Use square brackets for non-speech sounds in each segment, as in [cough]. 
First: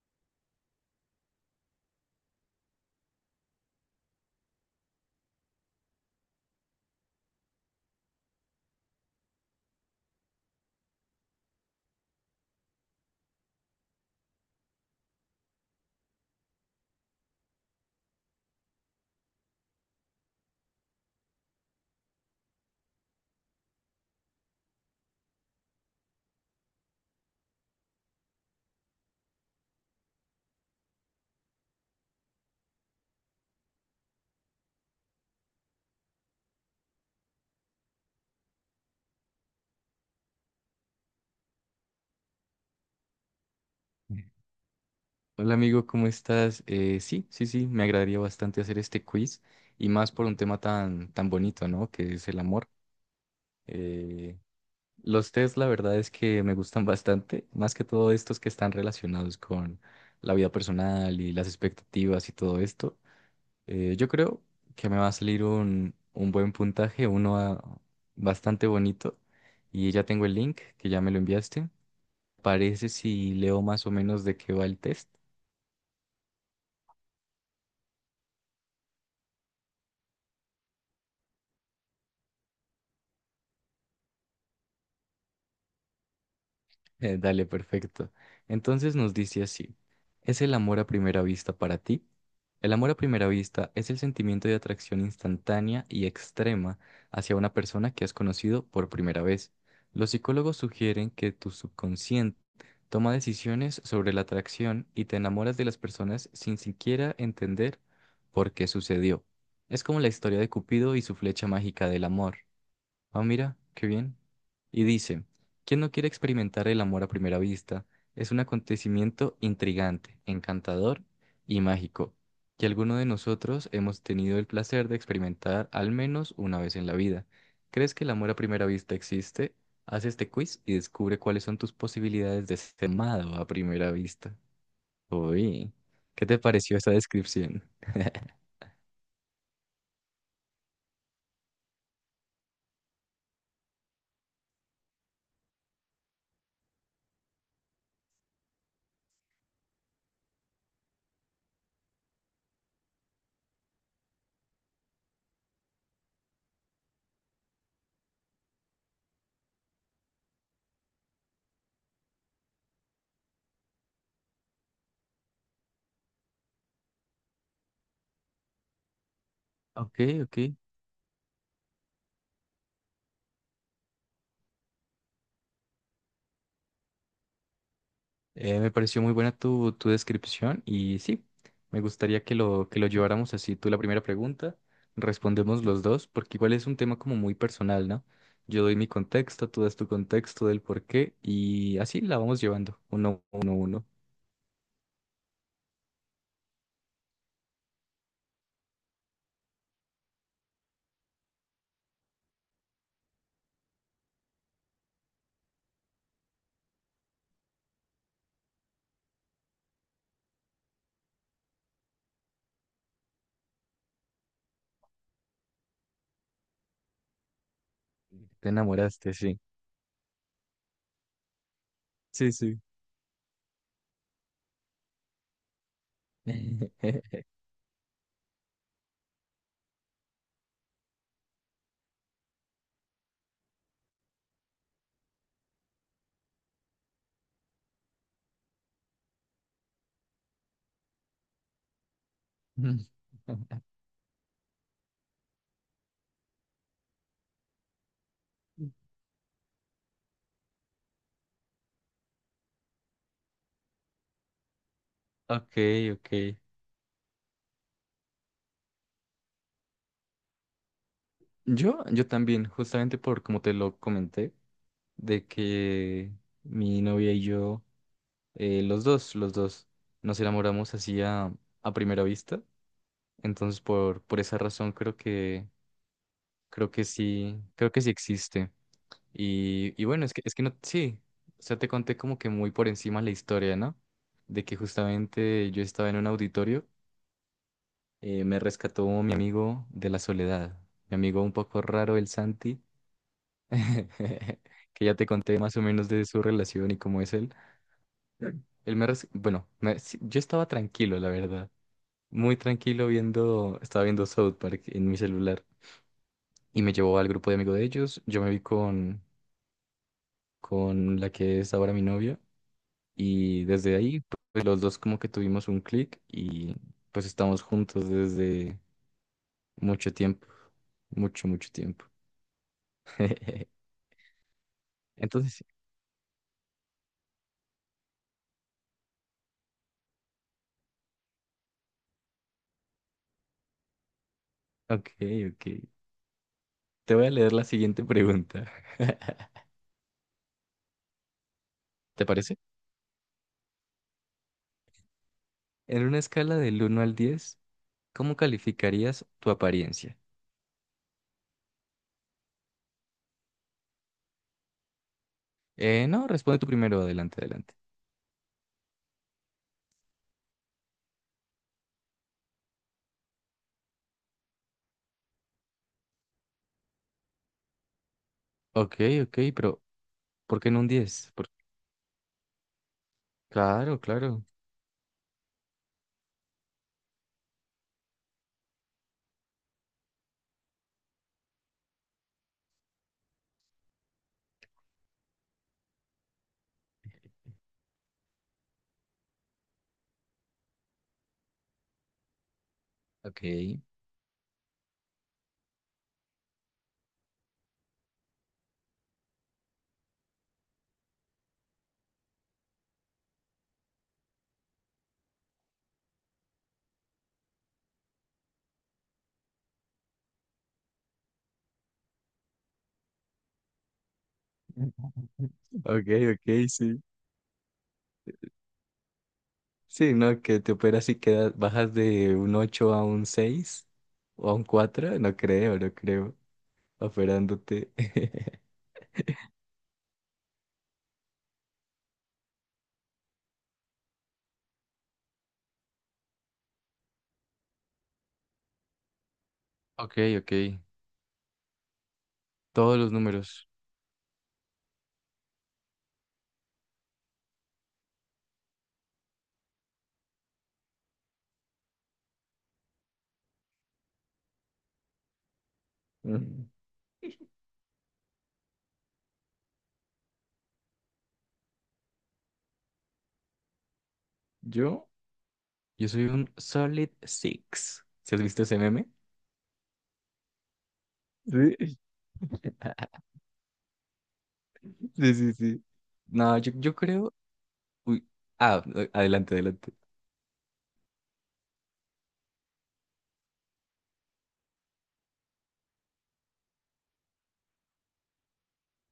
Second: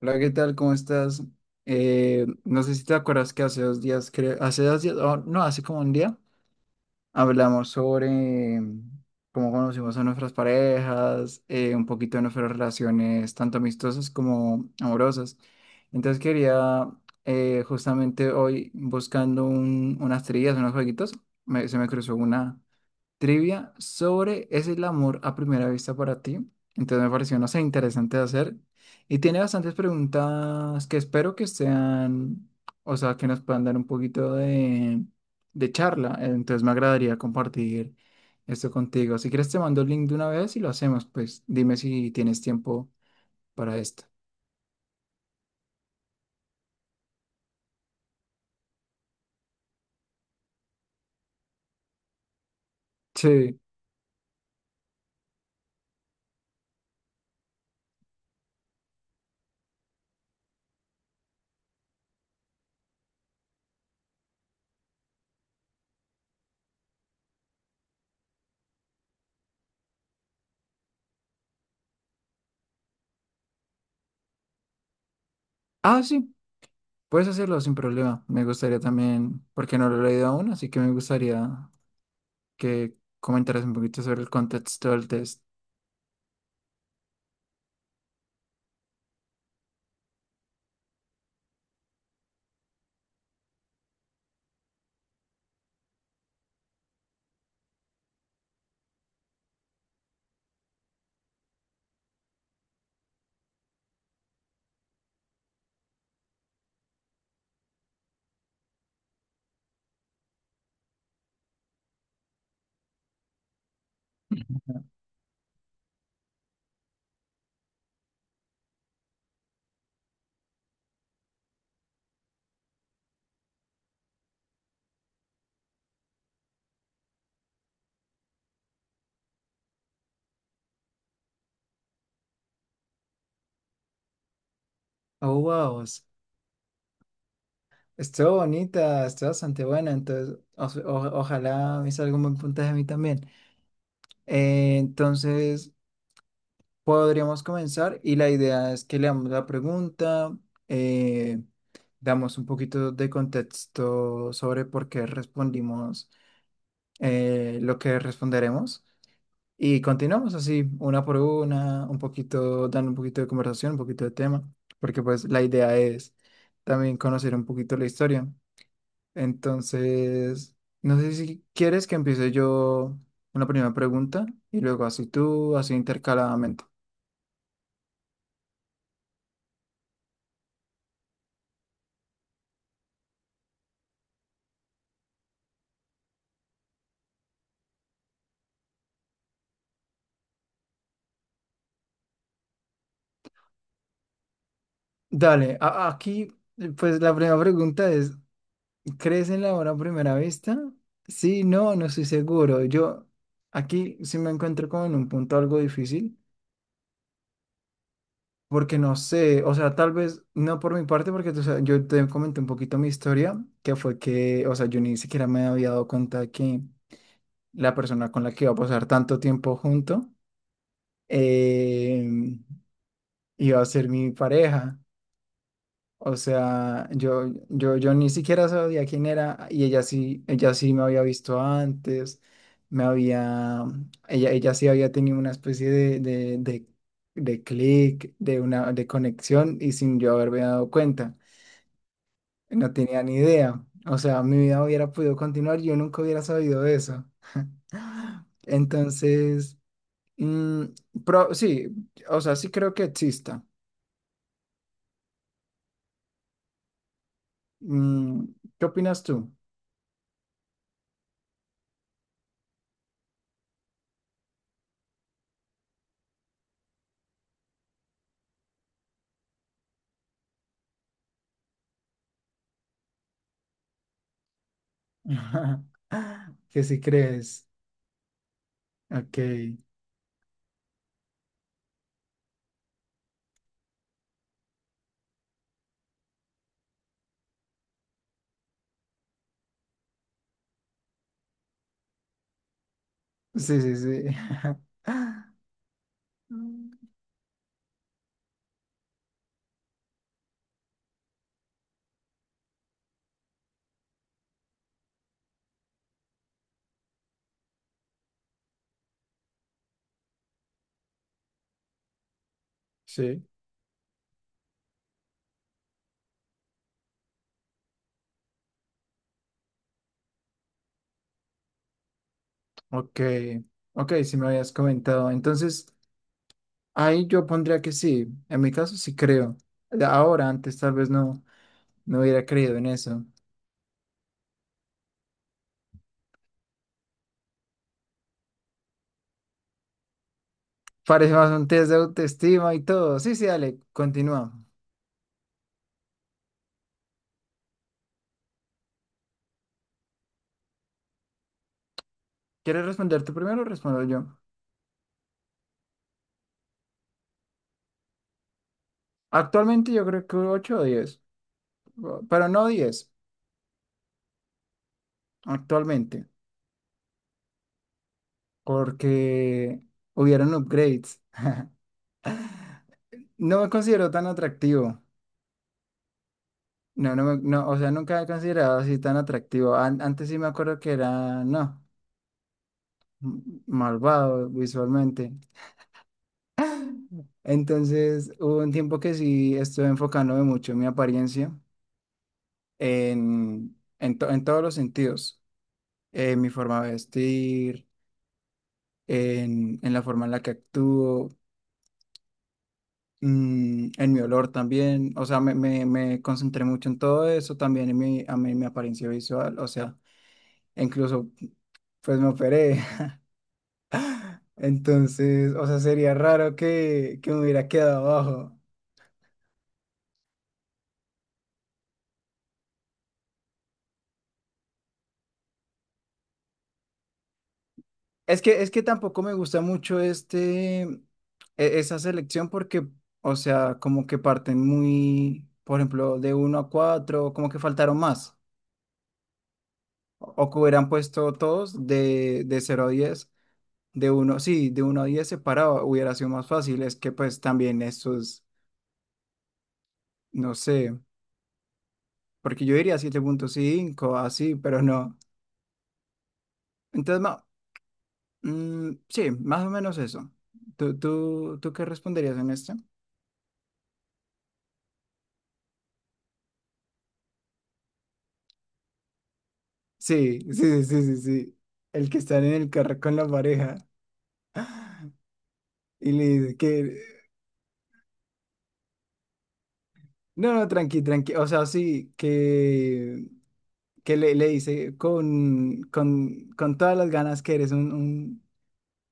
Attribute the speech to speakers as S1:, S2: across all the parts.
S1: Hola, ¿qué tal? ¿Cómo estás? No sé si te acuerdas que hace dos días, creo, hace dos días, o no, hace como un día, hablamos sobre mm, cómo conocimos a nuestras parejas, un poquito de nuestras relaciones, tanto amistosas como amorosas. Entonces quería, justamente hoy, buscando unas trillas, unos jueguitos, se me cruzó una trivia sobre ¿es el amor a primera vista para ti? Entonces me pareció, no sé, interesante de hacer. Y tiene bastantes preguntas que espero que sean, o sea, que nos puedan dar un poquito de charla. Entonces me agradaría compartir esto contigo. Si quieres te mando el link de una vez y lo hacemos, pues dime si tienes tiempo para esto.
S2: Hola amigo, ¿cómo estás? Sí, sí, sí, me agradaría bastante hacer este quiz y más por un tema tan bonito, ¿no? Que es el amor.
S1: Sí.
S2: Eh, los test, la verdad es que me gustan bastante, más que todo estos que están relacionados con la vida personal y las expectativas y todo esto. Yo creo que me va a salir un buen puntaje, uno bastante bonito, y ya tengo el link que ya me lo enviaste. Parece si leo más o menos de qué va el test.
S1: Ah, sí, puedes hacerlo sin problema. Me gustaría también, porque no lo he leído aún, así que me gustaría que comentaras un poquito sobre el contexto del test.
S2: Dale, perfecto. Entonces nos dice así, ¿es el amor a primera vista para ti? El amor a primera vista es el sentimiento de atracción instantánea y extrema hacia una persona que has conocido por primera vez. Los psicólogos sugieren que tu subconsciente toma decisiones sobre la atracción y te enamoras de las personas sin siquiera entender por qué sucedió. Es como la historia de Cupido y su flecha mágica del amor. Ah, mira, qué bien. Y dice, ¿quién no quiere experimentar el amor a primera vista? Es un acontecimiento intrigante, encantador y mágico, que alguno de nosotros hemos tenido el placer de experimentar al menos una vez en la vida. ¿Crees que el amor a primera vista existe? Haz este quiz y descubre cuáles son tus posibilidades de ser amado a primera vista.
S1: Oh,
S2: Uy,
S1: wow.
S2: ¿qué te pareció esa descripción?
S1: Estuvo bonita, estuvo bastante buena. Entonces, ojalá me salga un buen puntaje a mí también. Eh, entonces, Podríamos comenzar y la idea es que leamos la pregunta, eh, damos un poquito de contexto sobre por qué respondimos lo que responderemos y continuamos así, una por una, un poquito, dando un poquito de conversación, un poquito de tema, porque pues la idea es también conocer un poquito la historia.
S2: Ok, ok.
S1: Entonces, no sé si quieres que empiece yo una primera pregunta y luego así tú, así intercaladamente.
S2: Me pareció muy buena tu descripción, y sí, me gustaría que que lo lleváramos así. Tú la primera pregunta, respondemos los dos, porque igual es un tema como muy personal, ¿no? Yo doy mi contexto, tú das tu contexto del por qué y así la vamos llevando, uno, uno, uno.
S1: Dale, aquí, pues la primera pregunta es, ¿crees en la hora a primera vista? Sí, no estoy seguro. Yo aquí sí me encuentro como en un punto algo difícil, porque no sé, o sea, tal vez no por mi parte, porque tú sabes, yo te comenté un poquito mi historia, que fue que, o sea, yo ni siquiera me había dado cuenta que la persona con la que
S2: Te
S1: iba a pasar
S2: enamoraste,
S1: tanto
S2: sí.
S1: tiempo junto eh,
S2: Sí, sí.
S1: iba a ser mi pareja. O sea,
S2: [laughs]
S1: yo ni siquiera sabía quién era y ella sí me había visto antes, me había, ella sí había tenido una especie de clic, de una, de conexión y sin yo haberme dado cuenta. No tenía ni idea. O sea, mi vida hubiera podido continuar, yo nunca hubiera sabido eso. [gasps] Entonces, mm, sí, o sea, sí creo que exista.
S2: Ok, ok.
S1: Mm, ¿Qué opinas tú?
S2: Yo también, justamente por como te lo comenté, de que mi novia y yo... Los dos, los dos nos enamoramos así a primera vista. Entonces, por esa razón
S1: [laughs] Que si crees.
S2: creo que sí existe.
S1: Ok.
S2: Y bueno, es que no, sí, o sea, te conté como que muy por encima la historia, ¿no? De que justamente yo estaba en un auditorio, me rescató mi amigo de la soledad, mi amigo un poco raro, el Santi,
S1: Sí, sí, sí.
S2: [laughs]
S1: [laughs]
S2: que ya te conté más o menos de su relación y
S1: Mm.
S2: cómo es él. Él me, res- bueno, me- Sí, yo estaba tranquilo, la verdad. Muy tranquilo viendo, estaba viendo South Park en mi celular y me llevó al grupo de amigos de ellos. Yo me vi con la que es ahora mi novia,
S1: Sí.
S2: y desde ahí pues los dos como que tuvimos un clic y pues estamos juntos desde mucho tiempo, mucho, mucho tiempo.
S1: Ok.
S2: [laughs]
S1: Ok, si me habías comentado.
S2: Entonces,
S1: Entonces, ahí yo pondría que sí. En mi caso sí creo. Ahora, antes tal vez no, no hubiera creído en eso.
S2: ok, ok. Te voy a leer la siguiente pregunta. [laughs]
S1: Parece más un test de
S2: ¿Te parece?
S1: autoestima y todo. Sí, sí, dale, continúa.
S2: En una escala del 1 al 10, ¿cómo calificarías tu apariencia?
S1: ¿Quieres responder tú primero o respondo yo?
S2: No, responde tú primero, adelante, adelante.
S1: Actualmente yo creo que 8 o 10, pero no 10 actualmente.
S2: Ok, ok,
S1: Porque
S2: pero
S1: hubieron
S2: ¿por qué no un
S1: upgrades.
S2: 10? Por-.
S1: No me
S2: Claro,
S1: considero tan
S2: claro.
S1: atractivo. No, no, no, o sea, nunca he considerado así tan atractivo. Antes sí me acuerdo que era, no, m- malvado visualmente. Entonces, hubo un tiempo que sí estuve enfocándome mucho en mi apariencia,
S2: Ok.
S1: en todos los sentidos, en mi forma de vestir, en la forma en la que actúo. Mm, en mi olor también, o sea, me concentré mucho en todo eso, también en mi, a mí, mi apariencia visual, o sea, incluso pues me operé, [laughs]
S2: [laughs]
S1: entonces, o sea,
S2: Ok,
S1: sería
S2: ok,
S1: raro
S2: sí.
S1: que me hubiera quedado abajo.
S2: Sí, no, que te operas y quedas, bajas de un 8 a un 6 o a un 4, no creo, no creo, operándote. [laughs]
S1: Es que tampoco me gusta mucho este, esa selección porque, o sea, como que parten muy, por ejemplo, de uno a 4 como que faltaron más,
S2: Ok,
S1: o
S2: ok,
S1: que hubieran puesto todos de cero a
S2: todos los
S1: diez.
S2: números.
S1: De uno, sí, de uno a diez separado hubiera sido más fácil. Es que pues también estos, no sé, porque yo diría siete punto cinco así, pero no.
S2: Mm,
S1: Entonces, sí, más o menos eso. Tú qué responderías en esto?
S2: Yo, yo soy un solid six. ¿Si has visto ese meme?
S1: Sí, [laughs] sí, sí, sí, sí. sí.
S2: Sí.
S1: El que está en el carro con
S2: [laughs]
S1: la pareja [laughs]
S2: Sí, sí, sí.
S1: y le dice
S2: No, yo
S1: que...
S2: creo. Uy, ah, adelante, adelante.
S1: No, no, tranqui, tranqui. O sea, sí, que le dice con todas las ganas que eres un,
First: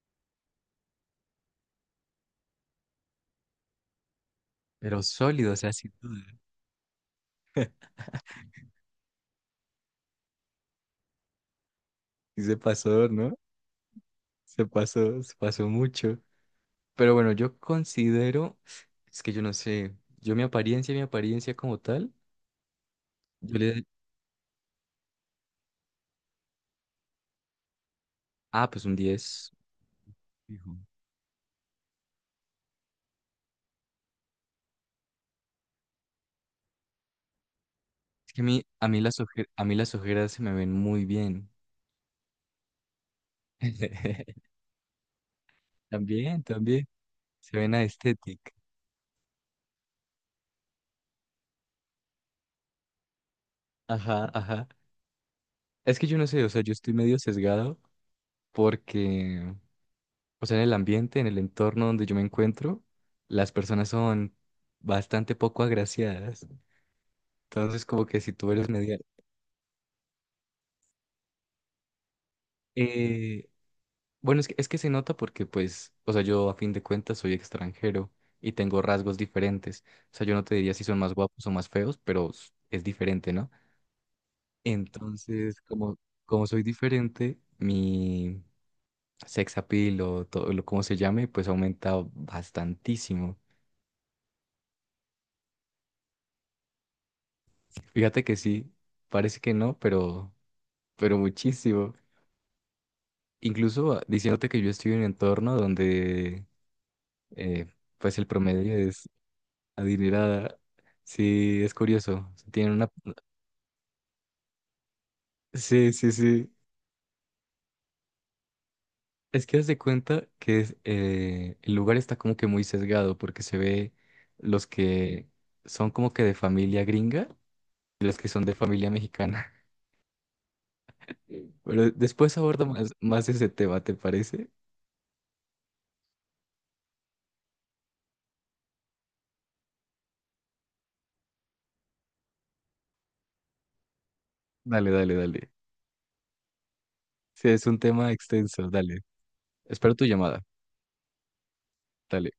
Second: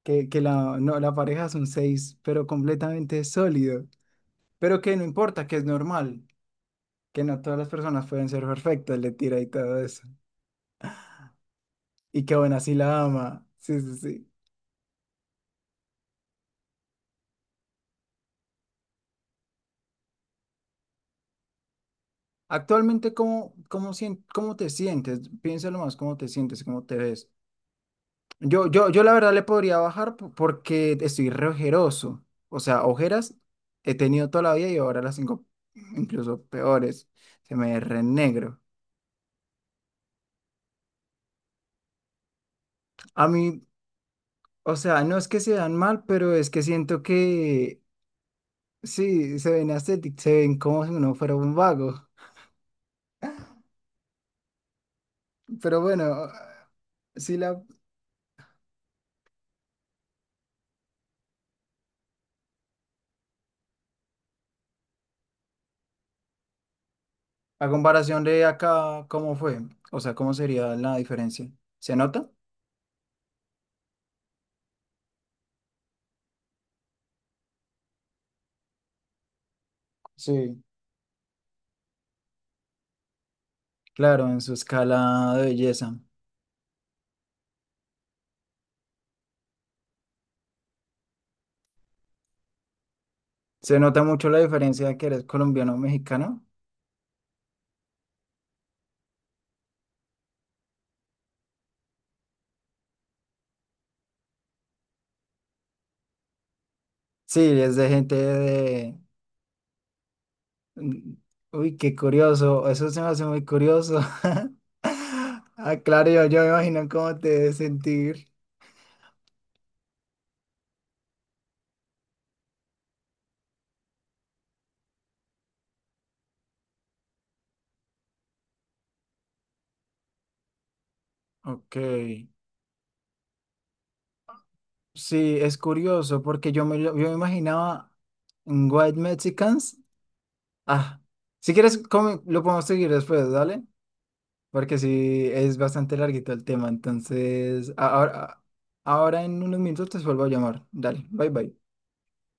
S1: que la, no, la pareja es un 6, pero completamente sólido. Pero que
S2: Pero
S1: no importa,
S2: sólido, o
S1: que es
S2: sea, sí.
S1: normal, que no todas las personas pueden ser perfectas, le tira y todo eso. Y que
S2: Y
S1: bueno,
S2: se
S1: así la
S2: pasó, ¿no?
S1: ama. Sí, sí, sí.
S2: Se pasó mucho. Pero bueno, yo considero, es que yo no sé, yo mi apariencia como tal,
S1: Actualmente, ¿cómo,
S2: yo le
S1: cómo, cómo te sientes? Piénsalo más, ¿cómo te sientes? ¿Cómo te ves?
S2: ah, pues un
S1: Yo la verdad le
S2: 10
S1: podría bajar
S2: fijo.
S1: porque estoy re ojeroso. O sea, ojeras he tenido toda la vida y ahora las tengo incluso peores. Se me ve re
S2: Es que a
S1: negro.
S2: mí, a mí las ojeras se me ven muy bien.
S1: A mí,
S2: [laughs]
S1: o sea, no es que se vean mal, pero
S2: También,
S1: es que
S2: también,
S1: siento
S2: se ven
S1: que
S2: estética.
S1: sí, se ven ascetic, se ven como si uno fuera un vago.
S2: Ajá, ajá.
S1: Pero
S2: Es que
S1: bueno,
S2: yo no sé, o sea, yo estoy medio
S1: sí la,
S2: sesgado porque, o sea, en el ambiente, en el entorno donde yo me encuentro, las personas son bastante poco agraciadas.
S1: la
S2: Entonces, como que
S1: comparación
S2: si
S1: de
S2: tú eres media...
S1: acá, ¿cómo fue? O sea, ¿cómo sería la diferencia? ¿Se nota?
S2: eh, bueno, es que se nota porque, pues, o sea, yo a fin de cuentas soy extranjero y tengo rasgos diferentes. O sea, yo no te
S1: Sí,
S2: diría si son más guapos o más feos, pero s- es diferente, ¿no?
S1: claro, en su escala de
S2: Entonces,
S1: belleza.
S2: como, como soy diferente, mi sex appeal o todo lo como se llame, pues aumenta bastantísimo.
S1: ¿Se nota mucho la diferencia de que eres colombiano o mexicano?
S2: Fíjate que sí, parece que no, pero muchísimo. Incluso ah, diciéndote que yo estoy en un entorno donde...
S1: Sí,
S2: eh,
S1: es de gente
S2: pues el promedio
S1: de,
S2: es adinerada.
S1: mm,
S2: Sí, es
S1: uy, qué
S2: curioso.
S1: curioso,
S2: Tienen una...
S1: eso se me hace muy curioso. [laughs] Ah,
S2: Sí,
S1: claro,
S2: sí,
S1: yo me
S2: sí.
S1: imagino cómo te debes sentir.
S2: Es que haz de cuenta que es, el lugar está como que muy sesgado porque se ve los que son como que de familia gringa y los que son de familia mexicana. [laughs]
S1: Ok,
S2: Pero después aborda más, más ese tema, ¿te parece?
S1: sí, es curioso porque yo me, yo me imaginaba un White Mexicans. Ah, si quieres, lo podemos seguir después, ¿dale? Porque
S2: Dale, dale,
S1: sí,
S2: dale.
S1: es bastante larguito el tema,
S2: Sí, es
S1: entonces
S2: un tema
S1: ahora,
S2: extenso, dale.
S1: ahora en unos minutos
S2: Espero
S1: te
S2: tu
S1: vuelvo a
S2: llamada.
S1: llamar. Dale, bye bye.
S2: Dale.